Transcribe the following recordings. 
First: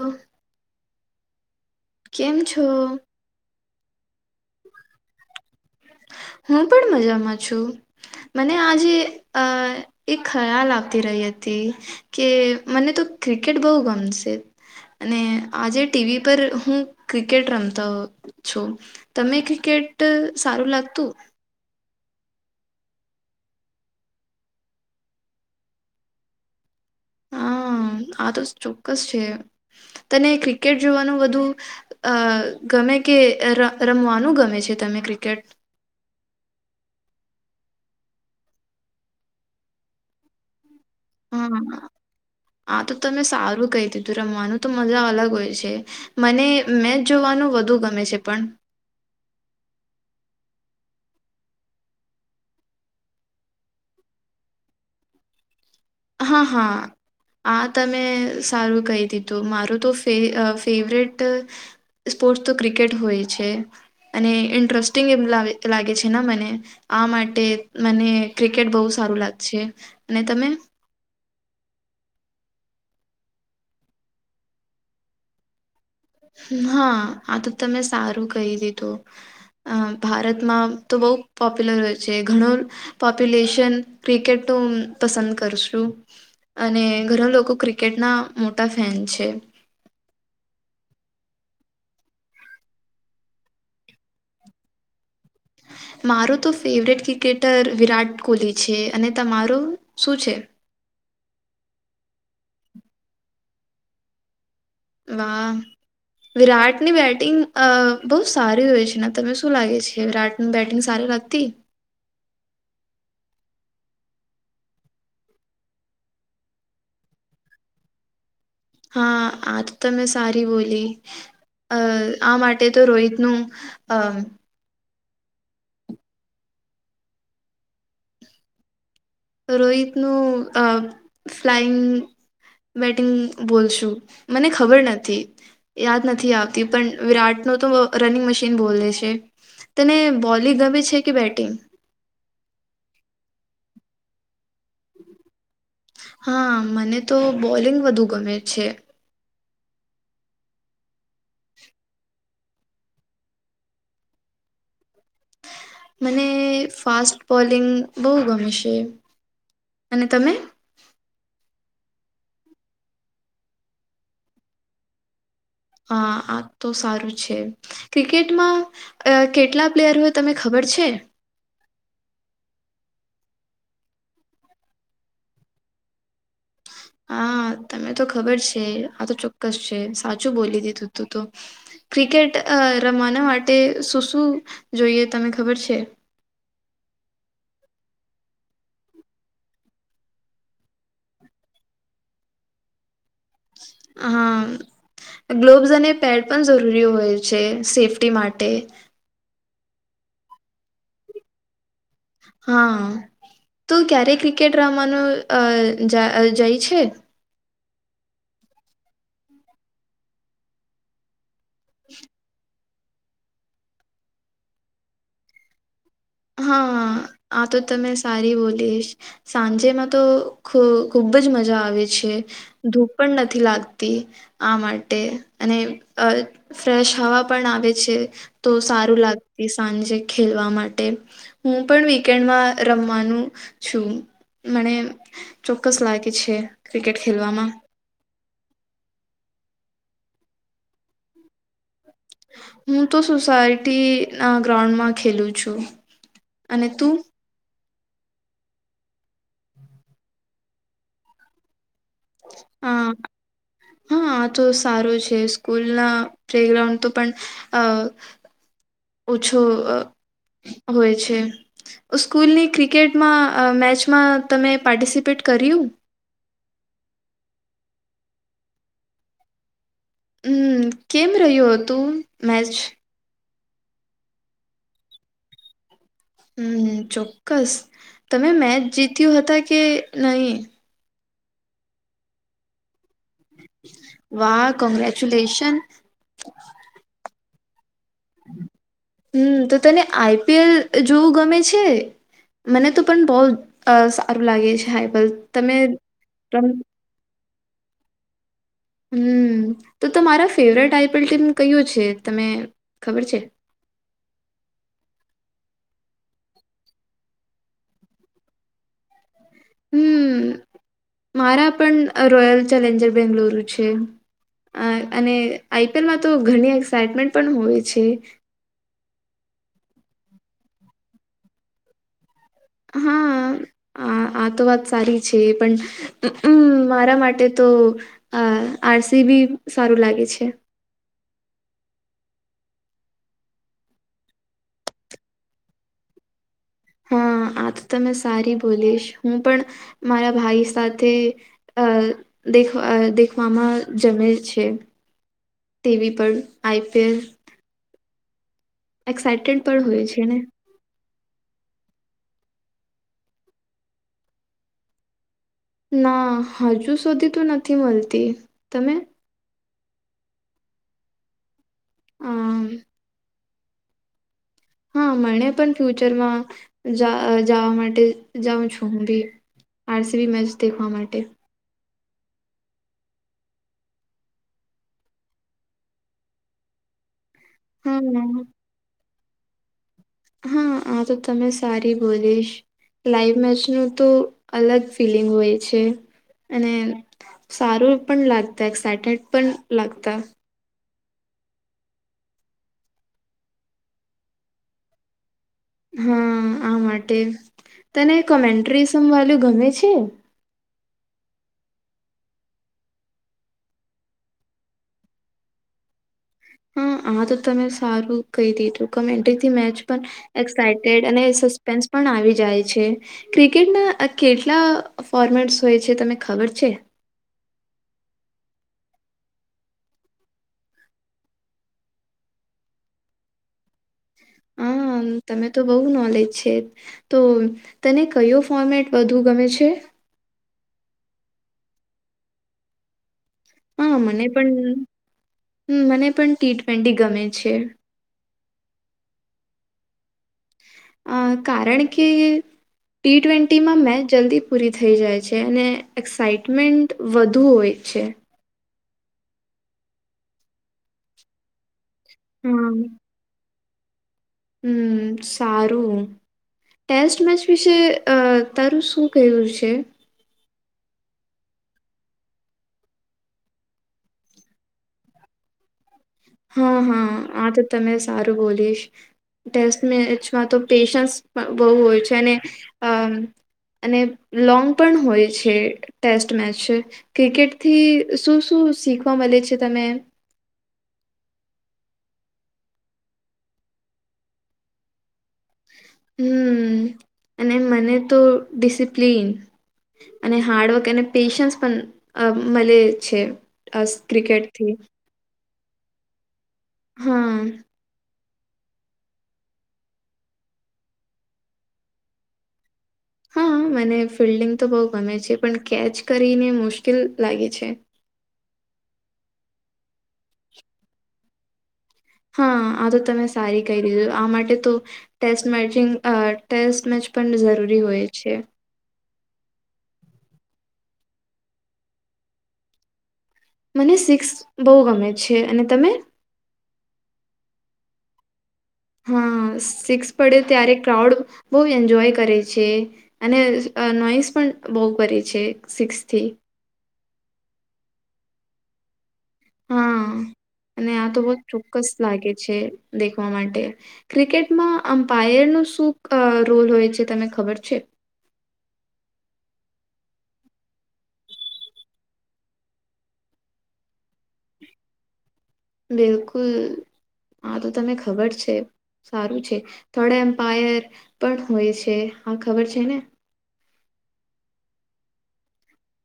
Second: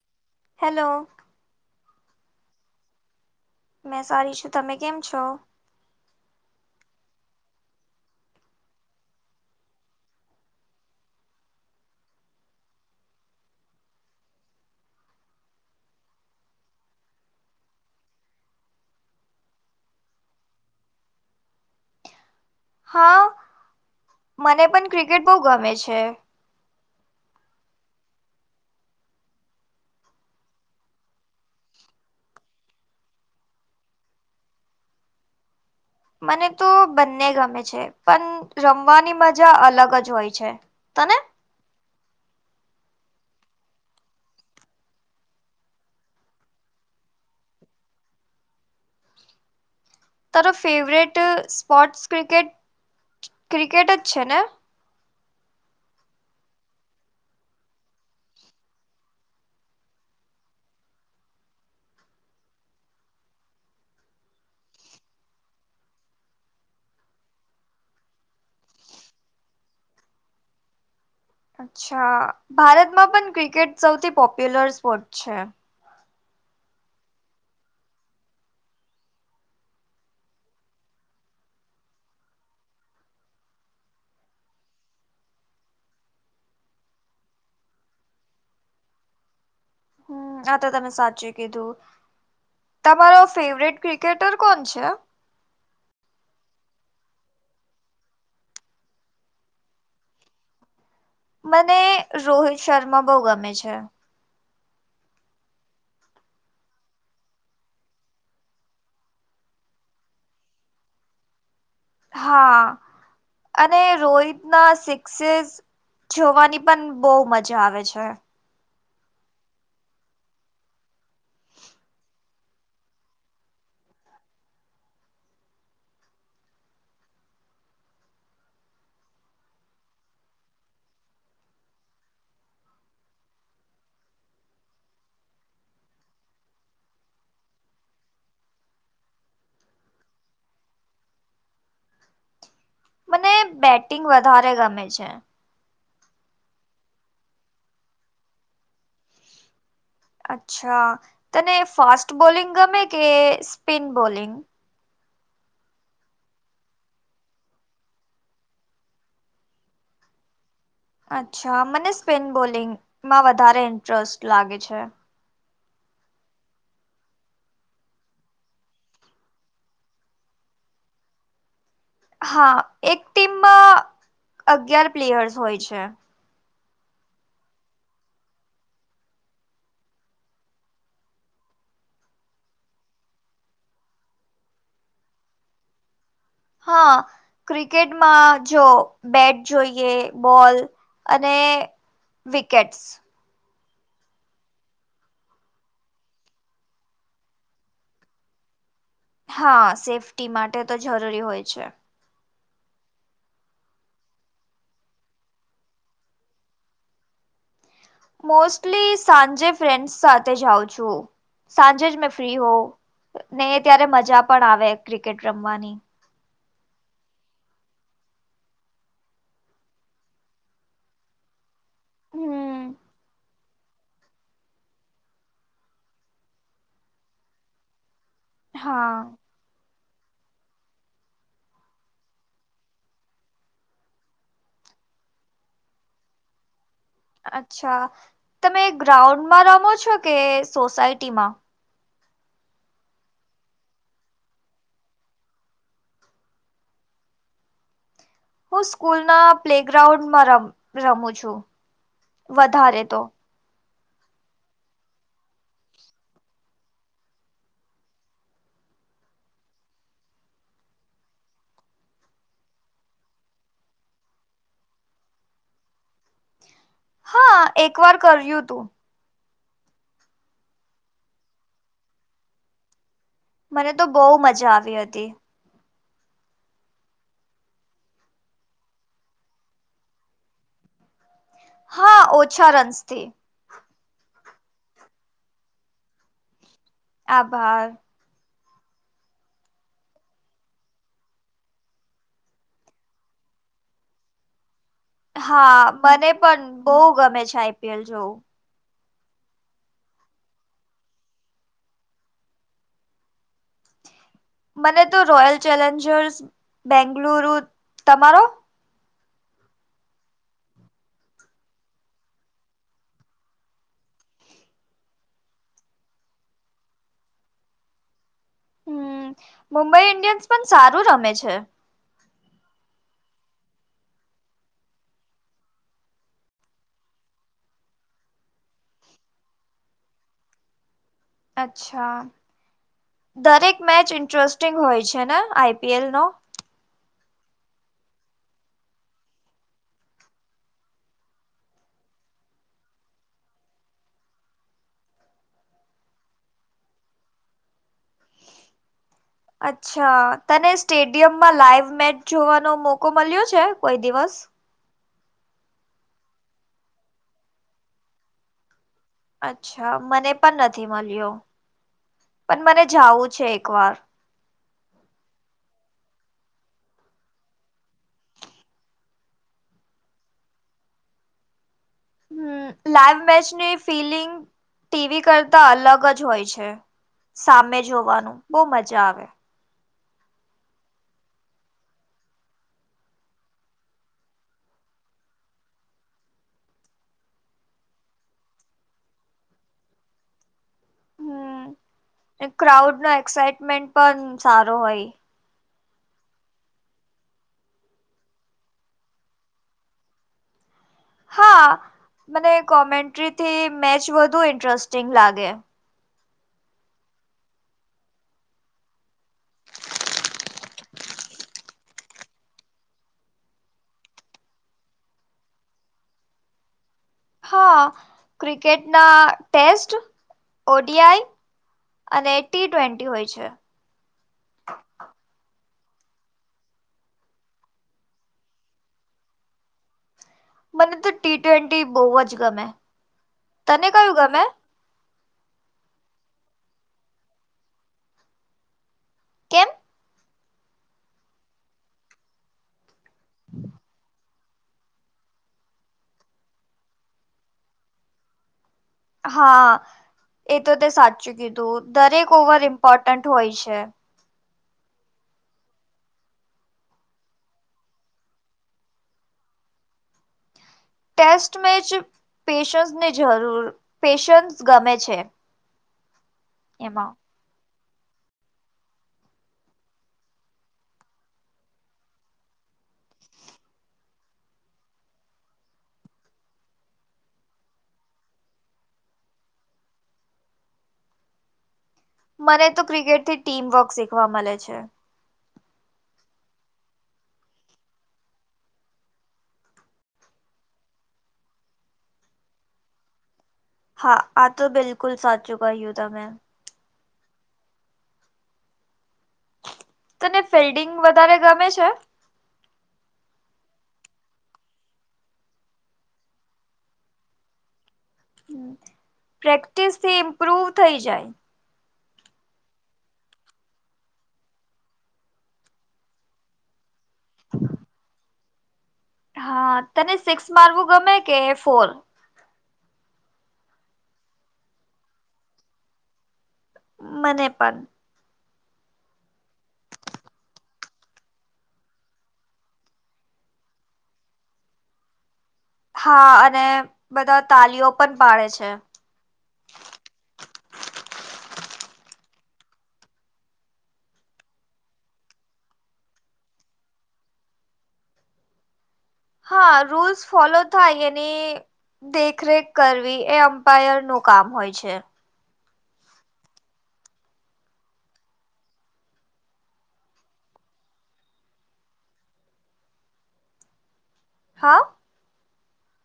ઓ [unintelligible] hello કેમ છો? મેં સારી છું તમે કેમ છો? હું પણ મજામાં છું. મને આજે અ એક ખ્યાલ આવતી રહી હતી કે મને તો ક્રિકેટ બહુ ગમશે. અને આજે ટીવી પર હું ક્રિકેટ રમતો છું. તમે ક્રિકેટ સારું લાગતું? હા મને પણ ક્રિકેટ બહુ ગમે છે. હમ આ તો ચોક્કસ છે તને ક્રિકેટ જોવાનું વધુ - અ ગમે કે રમવાનું ગમે છે તમે ક્રિકેટ મને તો બંને ગમે છે. પણ રમવાની મજા અલગ જ હોય છે તને. હા આ તો તમે સારું કઈ દીધું રમવાનું તો મજા અલગ હોય છે મને મેચ જોવાનું વધુ ગમે છે પણ તારો ફેવરેટ સ્પોર્ટસ ક્રિકેટ ક્રિકેટ જ છે ને? હા હા. આ તમે સારું કહી દીધું મારું તો ફેવરેટ સ્પોર્ટ્સ તો ક્રિકેટ હોય છે. અને ઇન્ટરેસ્ટિંગ એવુ લાગે છે ને મને આ માટે મને ક્રિકેટ બહુ સારું લાગે છે અને તમે. અચ્છા ભારતમાં પણ ક્રિકેટ સૌથી પોપ્યુલર સ્પોર્ટ છે. હા આ તો તમે સારું કહી દીધું. અ ભારતમાં તો બહુ પોપ્યુલર હોય છે ઘણો પોપ્યુલેશન ક્રિકેટ તો પસંદ કરશું. અને ગણા લોકો ક્રિકેટના મોટા ફેન છે. હ આ તો તમે સાચું કીધું તમારો ફેવરેટ ક્રિકેટર કોણ છે? મારો તો ફેવરેટ ક્રિકેટર વિરાટ કોહલી છે અને તમારું શું છે? મને રોહિત શર્મા બહુ ગમે છે. વાહ. વિરાટની બેટિંગ અ બહુ સારી હોય છે ને તને શું લાગે છે વિરાટ. બેટિંગ સારી લાગતી. હા અને રોહિત ના સિક્સસિસ- જોવાની પણ બહુ મજા આવે છે. હા આજ તો મેં સારી બોલી. અ આ માટે તો રોહિતનું અ રોહિત નું અ ફ્લાઈંગ બેટિંગ બોલશું મને ખબર નથી. યાદ નથી આવતી પણ વિરાટ ન તો રનિંગ મશીન બોલે છે. તને બોલીગ ગમે છે કે બેટિંગ‌? મને બેટિંગ વધારે ગમે છે. હા મને તો બોલિંગ વધુ ગમે છે. અચ્છા, તને ફાસ્ટ બોલિંગ ગમે કે સ્પિન બોલિંગ મને ફાસ્ટ બોલિંગ બહુ ગમે છે અને તમે? અચ્છા મને સ્પિન બોલિંગમાં વધારે ઇન્ટરેસ્ટ લાગે છે. હા આ તો સારું છે. ક્રિકેટમાં અહ કેટલા પ્લેયરો હોય તમે ખબર છે? હા એક ટીમમાં અગિયાર પ્લેયર્સ હોય છે. હા તમેને તો ખબર છે આ તો ચોક્કસ છે સાચું બોલી દીધું તું તો. ક્રિકેટ હા રમાના માટે શું શું જોઈએ તમે ખબર છે? હા ક્રિકેટમાં જો બેટ જોઈએ બોલ અને વિકેટસ હા હમ્મ. ગ્લોવ્સ અને પેડ પણ જરૂરી હોય છે સેફ્ટી માટે હા સેફ્ટી માટે તો જરૂરી હોય છે. હા તું ક્યારે ક્રિકેટ રમનું અહ જા અહ જઈ છે. મોસ્ટલી સાંજે ફ્રેન્ડસ સાથે જાઉ છું સાંજે જ મેં ફ્રી હો. નહી ત્યારે મજા પણ આવે ક્રિકેટ રમવાની. હા આ તો તમે સારી બોલીશ. સાંજેમાં તો ખુ-ખુબજ મજા આવે છે. હમ ધૂપ પણ નથી લાગતી આ માટે અને અહ ફ્રેશ હવા પણ આવે છે તો સારું હા લાગતી સાંજે ખેલવા માટે. હું પણ વીકેન્ડમાં રમવાનું છું મણે ચોક્કસ લાગે છે. ક્રિકટ ખેલ અચ્છા તમે ગ્રાઉન્ડમાં રમો છો કે સોસાયટી માં? હું તો સોસાયટી ના ગ્રાઉન્ડમાં ખેલું છું અને તું? હું સ્કૂલ ના પ્લે ગ્રાઉન્ડમાં રમ રમું છું અ વધારે તો. હા આ તો સારો છે સ્કૂલ ના પ્લેગ્રાઉન્ડ તો પણ અહ ઓછો અહ હોય છે. સ્કૂલની ક્રિકેટમાં અહ મેચમાં તમે પાર્ટિસિપેટ કર્યું. હા એક વાર કર્યું તું. હમ્મ કેમ રહ્યો હતું મેચ? મને તો બહુ મજા આવી હતી. હમ્મ ચોક્કસ તમે મેચ જીત્યું હતા કે નહી? હા ઓછા રન્સ થી. વાહ કોંગ્રેચુલેશન. આભાર. હમ્મ તો તને આઈ પી એલ જોવું ગમે છે? મને તો પણ બોહ અહ સારું લાગે છે હ. હા મને પણ બહુ ગમે છે આઈ પી એલ જોવું. હમ્મ તો તમારો favourite I P L team કયું છે, તમે ખબર છે? મને તો રોયલ ચેલેન્જર્સ બેંગલુરુ તમારો? હમ્મ, મારા પણ રોયલ ચેલેન્જર બેંગલુરુ છે. અહ અને આઈ પી એલ માં તો ઘણી એક્સાઈટમેન્ટ પણ હોવે છે. હમ મુંબઈ ઇન્ડિયન્સ પણ સારું રમે છે. હા, આ આ તો વાત સારી છે પણ હમ્મ અમ્મ, મારા માટે તો અહ આર સી બી સારું લાગે છે. અચ્છા દરેક મેચ ઇન્ટરેસ્ટિંગ હોય છે ને આઈપીએલ નો. હા આ તો તમે સારી બોલીશ હું પણ મારા ભાઈ સાથે. આ દેખ દેખવામાં જાયે છે. તેવી પણ આઈપીએલ. એક્સટ. અચ્છા તને સ્ટેડિયમમાં લાઈવ મેચ જોવાનો મોકો મળ્યો છે કોઈ દિવસ. ના હજુ સુધી તો નથી મળતી તમે. અચ્છા મને પણ નથી મળ્યો અમ, પણ મને જવું છે એક વાર. હા મને પણ ફ્યુચરમાં જવા માટે જાઉં છું હું ભી. આરસીબી મેચ દેખવા માટે. હમ લાઈવ મેચની ફિલિંગ. ટીવી કરતા અલગ જ હોય છે સામે જોવાનું હા બહુ મજા આવે. આ તમે સારી બોલીશ. લાઈવ મેચ ન તો અલગ ફિલિંગ હોય છે અને. સારું પણ લાગતા એસેટેડ પણ લાગતા હમ ક્રાઉડ નો એક્સાઈટમેન્ટ પણ સારો હોય હા આ માટે તને કોમેન્ટ્રી શું વાનું ગમે છે? હા મને કોમેન્ટ્રીથી મેચ વધુ ઇન્ટરેસ્ટિંગ લાગે હા આ તો તમે સારું કહી દીધું કોમેન્ટ્રી થી મેચ પણ એક્સાઈટેડ અને સસ્પેન્સ પણ આવી જાય છે. ક્રિકેટના કેટલા ફોર્મેટ્સ હોય છે તને ખબર છે. હા ક્રિકેટના ટેસ્ટ ઓડીઆઈ અને ટી ટ્વેન્ટી હોય છે. હમ તમે તો બહુ નોલેજ છે. તો તને કયો ફોર્મેટ બધુ ગમે છે? મને તો ટી ટ્વેન્ટી બહુ જ ગમે. તને હા કયું મને ગમે પણ હમ પણ ટી ટ્વેન્ટી ગમે. કેમ? અ કારણ કે ટી ટ્વેન્ટીમાં મેચ જલ્દી પૂરી થઈ જાય છે અને એક્સઇટમેન્ટ વધુ હોય છે. હા એ તો તે સાચું કીધું દરેક ઓવર હા ઇમ્પોર્ટન્ટ હોય છે. હમ સારું ટેસ્ટ મેચ વિશે અ તારું શું કેવુ છે. ટેસ્ટ મે જ પેશન્સની જરૂર પેશન્સ ગમે છે. હા એમાં આ તો તમે બોલીશ. ટેસ્ટ મેચમાં તો પેશન્સ બહુ હોય છે અને અ અને લોંગ પણ હોય છે ટેસ્ટ મેચ. ક્રિકેટ થી શું શું શીખવા મળે છે તમે મને તો ક્રિકેટથી ટીમવર્ક શીખવા મળે છે. હમ અને મને તો ડિસિપ્લીન. અને હાર્ડવર્ક અને પેશન્સ પણ મળે છે. અસ હા આ તો ક્રિકેટથી બિલકુલ સાચું કયું તમેં. હમ તને ફિલ્ડિંગ વધારે ગમે છે? હા મને ફિલ્ડિંગ તો બહુ ગમે છે પણ કેચ કરીને મુશ્કેલ લાગે છે. પ્રેક્ટિસથી ઇમ્પ્રુવ થઇ જાય, હા આ તો તમે સારી કહી દીધું આ માટે તો ટેસ્ટ મેચિંગ ટેસ્ટ મેચ પણ જરૂરી હોય છે. હા તને સિક્સ મારવું ગમે કે ફોર, મને સિક્સ બહુ ગમે છે અને તમે, મને પણ હા સિક્સ પડે ત્યારે ક્રાઉડ બહુ એન્જોય કરે છે. અને નોઈસ પણ બહુ કરે છે. સિક્સથી હા અને બધા તાલીઓ પણ પાડે છે. હા અને આ તો બહુ ચોક્કસ લાગે છે દેખવા માટે ક્રિકેટમાં અમ્પાયરનો શું રોલ હોય છે તને ખબર છે. હા રૂલ્સ ફોલો થાય એની દેખરેખ કરવી એ અમ્પાયરનું કામ હોય છે. બિલકુલ આ તો તને ખબર છે. સારું છે થોડા એમ્પાયર પણ હોય છે હા ખબર છે ને હા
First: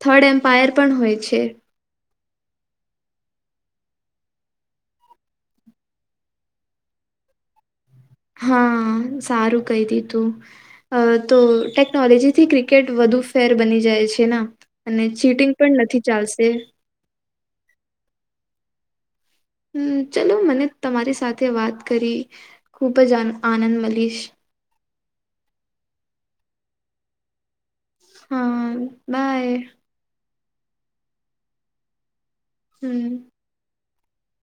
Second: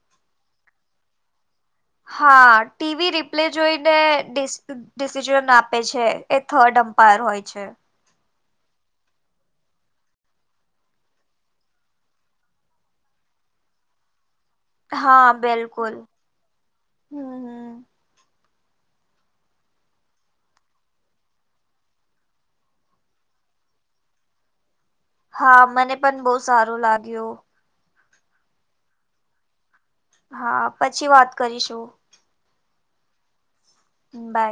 થર્ડ એમ્પાયર પણ હોય છે. હા ટીવી રિપ્લે જોઈદે ડિસિઝન આપે છે એ થર્ડ અમ્પાયર હોય છે. હા સારું કહી દીધું, ટેકનોલોજીથી ક્રિકેટ વધુ ફેર બની જાય છે ના, અને હા ચીટિંગ પણ બિલકુલ નથી ચાલશે, હમ હમ હમ ચલો મને તમારી સાથે વાત કરી ખુબ જ આનંદ મળીશ, હા મને પણ બહુ સારું લાગ્યું. હા બાય, હા પછી વાત કરીશું, હમ બાય